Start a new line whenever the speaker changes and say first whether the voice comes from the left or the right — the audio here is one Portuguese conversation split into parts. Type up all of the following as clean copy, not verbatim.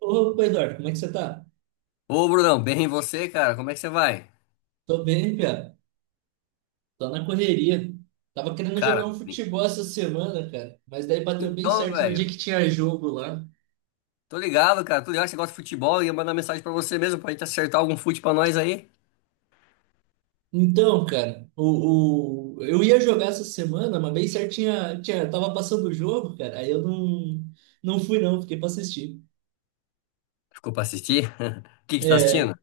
right: Opa, Eduardo, como é que você tá?
left: Ô, Brunão, bem e você, cara? Como é que você vai?
right: Tô bem, Pia. Tô na correria. Tava querendo jogar um
left: Cara,
right: futebol essa semana, cara, mas daí bateu bem
left: então,
right: certo no dia
left: velho,
right: que tinha jogo lá.
left: tô ligado, cara. Tô ligado que você gosta de futebol e ia mandar mensagem pra você mesmo pra gente acertar algum fute pra nós aí.
right: Então, cara, eu ia jogar essa semana, mas bem certo tava passando o jogo, cara, aí eu não, não fui não, fiquei pra assistir.
left: Ficou pra assistir? O que que você tá
right: É,
left: assistindo?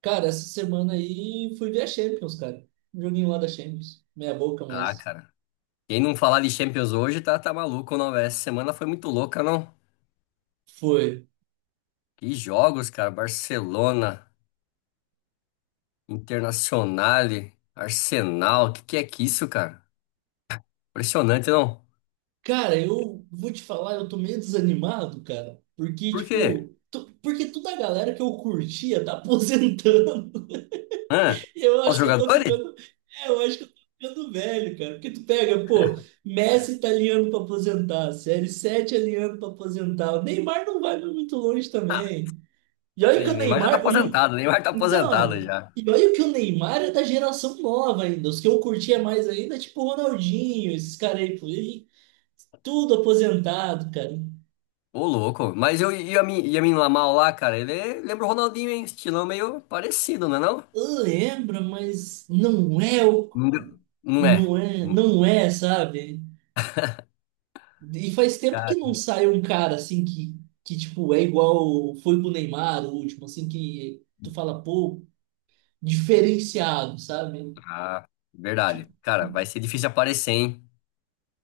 right: cara, essa semana aí fui ver a Champions, cara. Um joguinho lá da Champions. Meia boca,
left: Ah,
right: mas
left: cara, quem não falar de Champions hoje tá maluco, não, velho? Essa semana foi muito louca, não?
right: foi.
left: Que jogos, cara. Barcelona, Internazionale, Arsenal. Que é que isso, cara? Impressionante, não?
right: Cara, eu vou te falar, eu tô meio desanimado, cara, porque,
left: Por quê?
right: tipo, porque toda a galera que eu curtia tá aposentando.
left: Hã?
right: E eu
left: Os
right: acho que eu tô
left: jogadores?
right: ficando, eu acho que eu tô ficando velho, cara, porque tu pega, pô, Messi tá alinhando pra aposentar, CR7 alinhando pra aposentar, o Neymar não vai muito longe
left: Ah,
right: também. E olha que o
left: Neymar já tá
right: Neymar,
left: aposentado, Neymar tá aposentado
right: então,
left: já.
right: e olha que o Neymar é da geração nova ainda, os que eu curtia mais ainda, tipo o Ronaldinho, esses caras aí, pô, tudo aposentado, cara.
left: Ô, louco. Mas eu, e a mim Lamal lá, cara, lembra o Ronaldinho, hein? Estilão meio parecido, não é não?
right: Lembra, mas não é o.
left: Não é.
right: Não é,
left: Hum.
right: não é, sabe? E faz tempo que
left: Cara,
right: não sai um cara assim que, tipo, é igual foi com o Neymar, o último, assim, que tu fala, pô, diferenciado, sabe?
left: ah, verdade.
right: Tipo,
left: Cara, vai ser difícil aparecer, hein?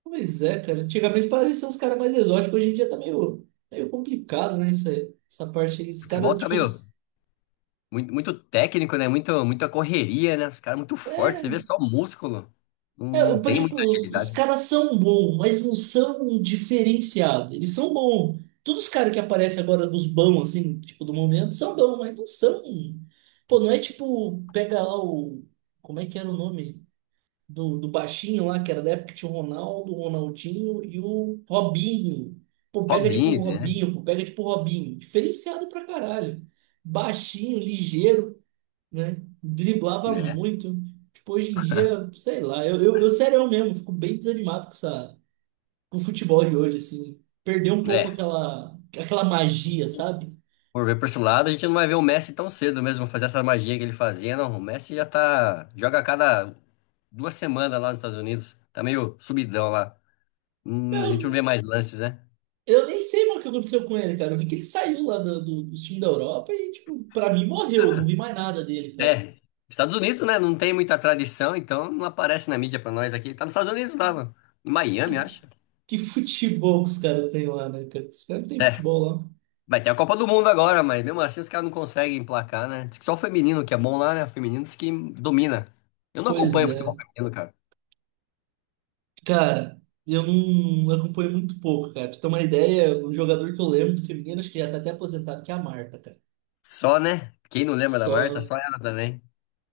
right: pois é, cara. Antigamente parecia uns caras mais exóticos, hoje em dia tá meio complicado, né? Essa parte aí. Os
left: Futebol
right: caras,
left: tá
right: tipo,
left: meio muito, muito técnico, né? Muito, muita correria, né? Os caras muito fortes,
right: é,
left: você vê só músculo. Não, não tem
right: Tipo,
left: muita
right: os
left: agilidade.
right: caras são bons, mas não são diferenciados. Eles são bons. Todos os caras que aparecem agora dos bons, assim, tipo, do momento, são bons, mas não são. Pô, não é tipo, pega lá o. Como é que era o nome? Do baixinho lá, que era da época que tinha o Ronaldo, o Ronaldinho e o Robinho. Pô, pega tipo o
left: Robinho, né?
right: Robinho, pô, pega tipo o Robinho. Diferenciado pra caralho. Baixinho, ligeiro, né? Driblava muito. Tipo, hoje em dia, sei lá, eu sério mesmo, fico bem desanimado com essa, com o futebol de hoje, assim. Perdeu um
left: É.
right: pouco
left: É.
right: aquela, aquela magia, sabe?
left: Por ver por esse lado, a gente não vai ver o Messi tão cedo mesmo fazer essa magia que ele fazia, não. O Messi já tá. Joga a cada duas semanas lá nos Estados Unidos. Tá meio subidão lá. A gente não vê
right: Eu,
left: mais lances, né?
right: eu nem sei mais o que aconteceu com ele, cara. Eu vi que ele saiu lá do, do time da Europa e, tipo, pra mim morreu. Eu não vi mais nada dele, cara.
left: É. Estados Unidos, né? Não tem muita tradição, então não aparece na mídia pra nós aqui. Tá nos Estados Unidos lá, mano. Em Miami, acho.
right: Que, que futebol que os caras têm lá, né, cara? Os caras não têm
left: É.
right: futebol lá.
left: Vai ter a Copa do Mundo agora, mas mesmo assim os caras não conseguem emplacar, né? Diz que só o feminino que é bom lá, né? O feminino diz que domina. Eu não
right: Pois
left: acompanho futebol
right: é.
left: feminino, cara.
right: Cara, eu não acompanho muito pouco, cara. Pra você ter uma ideia, o jogador que eu lembro do feminino, acho que já tá até aposentado, que é a Marta, cara.
left: Só, né? Quem não lembra da Marta,
right: Só.
left: só ela também.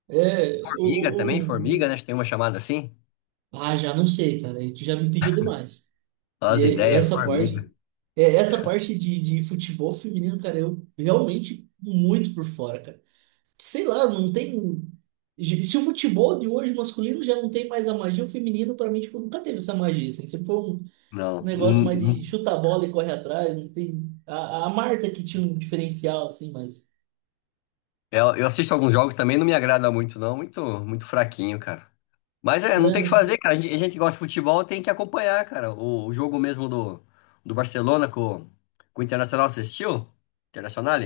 right: É.
left: Formiga também, formiga, né? Acho que tem uma chamada assim.
right: Ah, já não sei, cara. Aí tu já me pediu demais.
left: Olha as
right: E
left: ideias,
right: essa parte.
left: formiga.
right: Essa parte de futebol feminino, cara, eu realmente muito por fora, cara. Sei lá, não tem. Se o futebol de hoje masculino já não tem mais a magia, o feminino, pra mim, tipo, nunca teve essa magia, assim. Sempre foi um
left: Não.
right: negócio
left: Hum,
right: mais de
left: hum.
right: chuta a bola e corre atrás. Não tem. A Marta que tinha um diferencial, assim, mas.
left: Eu assisto alguns jogos também, não me agrada muito, não. Muito, muito fraquinho, cara. Mas é, não tem o que
right: Né?
left: fazer, cara. A gente que gosta de futebol, tem que acompanhar, cara. O jogo mesmo do Barcelona com o Internacional, você assistiu? Internacional?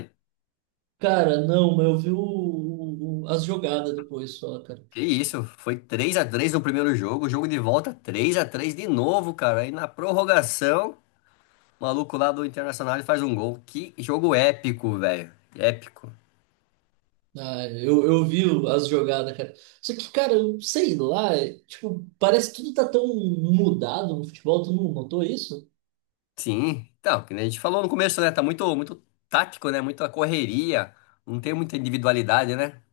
right: Cara, não, mas eu vi o, as jogadas depois só, cara.
left: Que isso, foi 3-3 no primeiro jogo, jogo de volta 3-3 de novo, cara. Aí na prorrogação, o maluco lá do Internacional faz um gol. Que jogo épico, velho. Épico.
right: Ah, eu vi as jogadas, cara. Só que, cara, eu sei lá, tipo, parece que tudo tá tão mudado no futebol, tu não notou isso?
left: Sim, então, que nem a gente falou no começo, né? Tá muito, muito tático, né? Muita correria, não tem muita individualidade, né?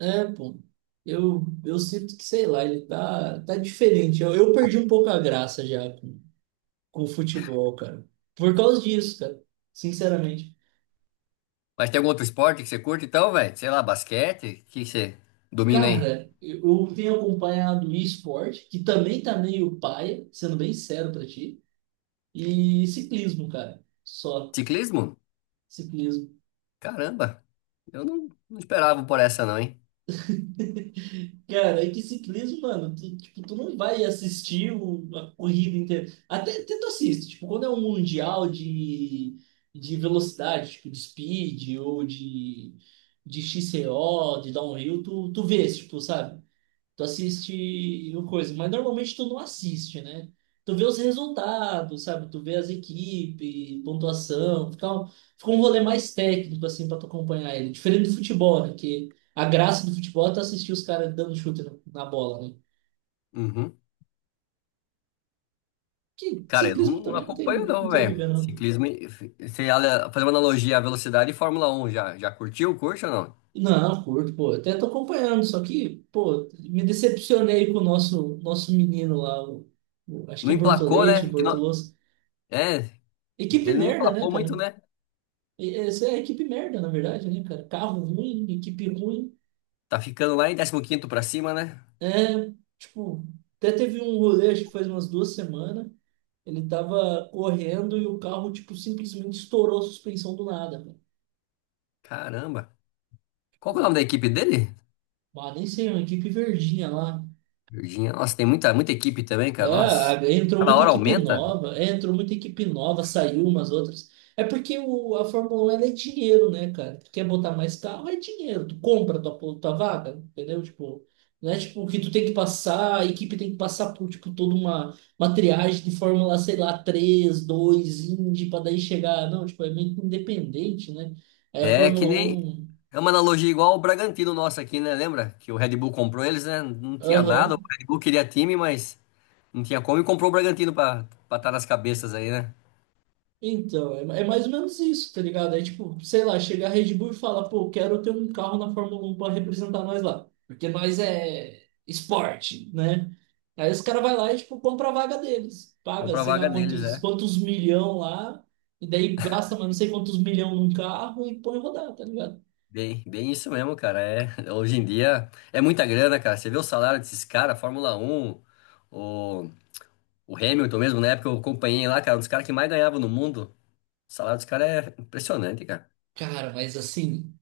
right: É, pô. Eu sinto que, sei lá, ele tá diferente. Eu perdi um pouco a graça já com o futebol, cara. Por causa disso, cara. Sinceramente.
left: Mas tem algum outro esporte que você curte, então, velho? Sei lá, basquete, o que que você domina aí?
right: Cara, eu tenho acompanhado e-sport, que também tá meio paia, sendo bem sério pra ti, e ciclismo, cara. Só
left: Ciclismo?
right: ciclismo.
left: Caramba, eu não esperava por essa, não, hein?
right: Cara, é que ciclismo, mano, tipo, tu não vai assistir a corrida inteira. Até tu assiste, tipo, quando é um mundial de, velocidade, tipo, de speed ou de, XCO, de downhill, tu vês, tipo, sabe? Tu assiste o coisa, mas normalmente tu não assiste, né? Tu vê os resultados, sabe? Tu vê as equipes, pontuação, fica um rolê mais técnico, assim, pra tu acompanhar ele. Diferente do futebol, né? Que a graça do futebol é tu assistir os caras dando chute na, na bola, né?
left: Uhum.
right: Que
left: Cara, eu não,
right: ciclismo
left: não
right: também não tem,
left: acompanho,
right: não
left: não,
right: tem o que
left: velho.
right: ver, não.
left: Ciclismo, você fazer uma analogia à velocidade e Fórmula 1 já curtiu, curte ou não?
right: Não, curto, pô. Até tô acompanhando, só que, pô, me decepcionei com o nosso, nosso menino lá, acho que
left: Não
right: é
left: emplacou,
right: Bortoletti,
left: né? Que não,
right: Bortoloso.
left: é,
right: Equipe
left: ele não
right: merda, né,
left: emplacou muito,
right: cara?
left: né?
right: E essa é a equipe merda, na verdade, né, cara? Carro ruim, equipe ruim.
left: Tá ficando lá em 15º pra cima, né?
right: É, tipo, até teve um rolê, acho que faz umas duas semanas. Ele tava correndo e o carro, tipo, simplesmente estourou a suspensão do nada, cara.
left: Caramba. Qual que é o nome da equipe dele?
right: Ah, nem sei, é uma equipe verdinha lá.
left: Virgínia. Nossa, tem muita, muita equipe também, cara.
right: É,
left: Nossa.
right: entrou
left: Cada
right: muita
left: hora
right: equipe
left: aumenta.
right: nova, saiu umas outras. É porque a Fórmula 1 ela é dinheiro, né, cara? Tu quer botar mais carro, é dinheiro. Tu compra tua vaga, entendeu? Tipo, não é tipo que tu tem que passar, a equipe tem que passar por tipo toda uma triagem de Fórmula, sei lá, 3 2 Indy, pra daí chegar. Não, tipo, é meio que independente, né? Aí a
left: É que
right: Fórmula
left: nem.
right: 1.
left: É uma analogia igual ao Bragantino nosso aqui, né? Lembra? Que o Red Bull comprou eles, né? Não tinha nada. O
right: Aham.
left: Red Bull queria time, mas não tinha como e comprou o Bragantino pra estar nas cabeças aí, né?
right: Então, é mais ou menos isso, tá ligado? É tipo, sei lá, chega a Red Bull e fala, pô, quero ter um carro na Fórmula 1 para representar nós lá. Porque nós é esporte, né? Aí os caras vai lá e, tipo, compra a vaga deles. Paga,
left: Comprar a
right: sei
left: vaga
right: lá,
left: deles,
right: quantos,
left: é.
right: quantos milhão lá. E daí gasta, mas não sei quantos milhão num carro e põe rodar, tá ligado?
left: Bem, bem isso mesmo, cara. É, hoje em dia é muita grana, cara. Você vê o salário desses caras, Fórmula 1, o, o Hamilton mesmo, na época eu acompanhei lá, cara, um dos caras que mais ganhava no mundo. O salário dos caras é impressionante, cara.
right: Cara, mas assim,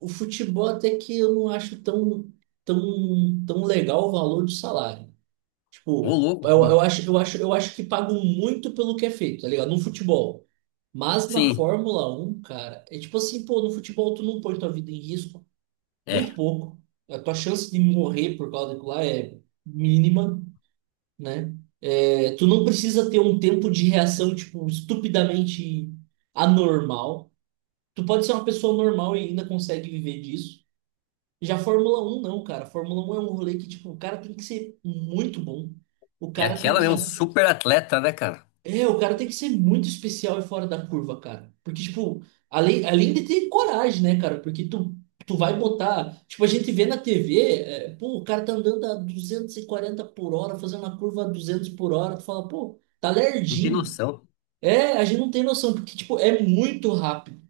right: o futebol até que eu não acho tão, tão, tão legal o valor do salário.
left: Ô,
right: Tipo,
left: louco, como?
right: eu acho que pagam muito pelo que é feito, tá ligado? No futebol. Mas na
left: Sim,
right: Fórmula Um cara, é tipo assim, pô, no futebol tu não põe tua vida em risco, muito
left: é.
right: pouco. A tua chance de morrer por causa daquilo lá é mínima, né? É, tu não precisa ter um tempo de reação, tipo, estupidamente anormal. Tu pode ser uma pessoa normal e ainda consegue viver disso. Já Fórmula Um não, cara. Fórmula Um é um rolê que, tipo, o cara tem que ser muito bom. O
left: É
right: cara tem
left: aquela mesmo,
right: que
left: super atleta, né, cara?
right: o cara tem que ser muito especial e fora da curva, cara. Porque, tipo, além de ter coragem, né, cara? Porque tu vai botar. Tipo, a gente vê na TV, pô, o cara tá andando a 240 por hora, fazendo uma curva a 200 por hora. Tu fala, pô, tá
left: Não tem
right: lerdinho.
left: noção.
right: É, a gente não tem noção, porque, tipo, é muito rápido.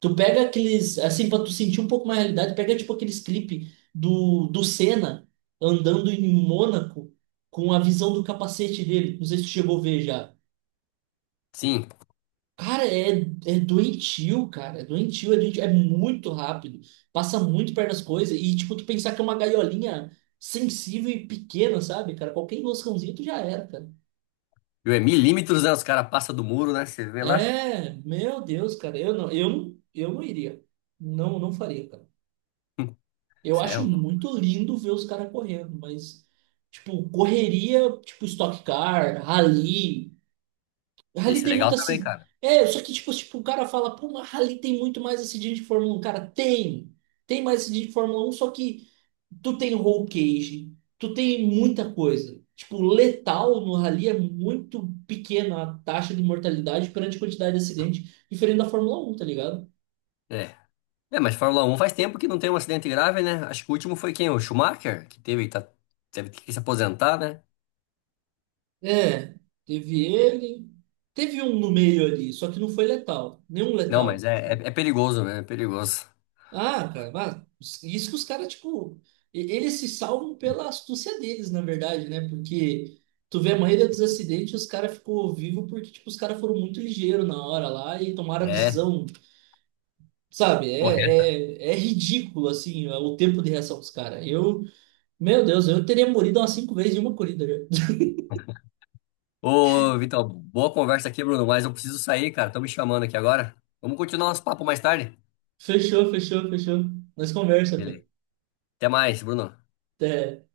right: Tu pega aqueles. Assim, pra tu sentir um pouco mais a realidade, pega, tipo, aqueles clipes do, do Senna andando em Mônaco com a visão do capacete dele. Não sei se tu chegou a ver já.
left: Sim.
right: Cara, é doentio, cara. É doentio, é doentio, é muito rápido. Passa muito perto das coisas. E, tipo, tu pensar que é uma gaiolinha sensível e pequena, sabe, cara? Qualquer enroscãozinho tu já era, cara.
left: Viu, é milímetros, né? Os caras passam do muro, né? Você vê lá.
right: É, meu Deus, cara. Eu não, eu não, eu não iria. Não, não faria, cara.
left: Hum,
right: Eu
left: Isso é
right: acho
left: louco.
right: muito lindo ver os caras correndo, mas, tipo, correria, tipo, Stock Car, Rally. Rally
left: Isso é
right: tem
left: legal
right: muito
left: também,
right: assim.
left: cara.
right: É, só que tipo, o cara fala, pô, mas Rally tem muito mais acidente de Fórmula Um. Cara, tem. Tem mais acidente de Fórmula Um. Só que tu tem roll cage, tu tem muita coisa. Tipo, letal no Rally é muito pequena a taxa de mortalidade perante a quantidade de acidente, diferente da Fórmula Um, tá ligado?
left: É. É, mas Fórmula 1 faz tempo que não tem um acidente grave, né? Acho que o último foi quem? O Schumacher, que teve que se aposentar, né?
right: É, teve ele. Teve um no meio ali, só que não foi letal. Nenhum
left: Não, mas
right: letal.
left: é,
right: Tipo,
left: é, é perigoso, né? É perigoso.
right: ah, cara, mas isso que os caras, tipo, eles se salvam pela astúcia deles, na verdade, né? Porque tu vê a maioria dos acidentes, os caras ficou vivo porque, tipo, os caras foram muito ligeiros na hora lá e tomaram a
left: É.
right: decisão, sabe?
left: Correr
right: É ridículo, assim, o tempo de reação dos caras. Eu, meu Deus, eu teria morrido umas cinco vezes em uma corrida, já.
left: Ô, Vitor, boa conversa aqui, Bruno, mas eu preciso sair, cara. Estão me chamando aqui agora. Vamos continuar nosso papo mais tarde?
right: Fechou, fechou, fechou. Nós conversa, cara.
left: Beleza. Até mais, Bruno.
right: Até.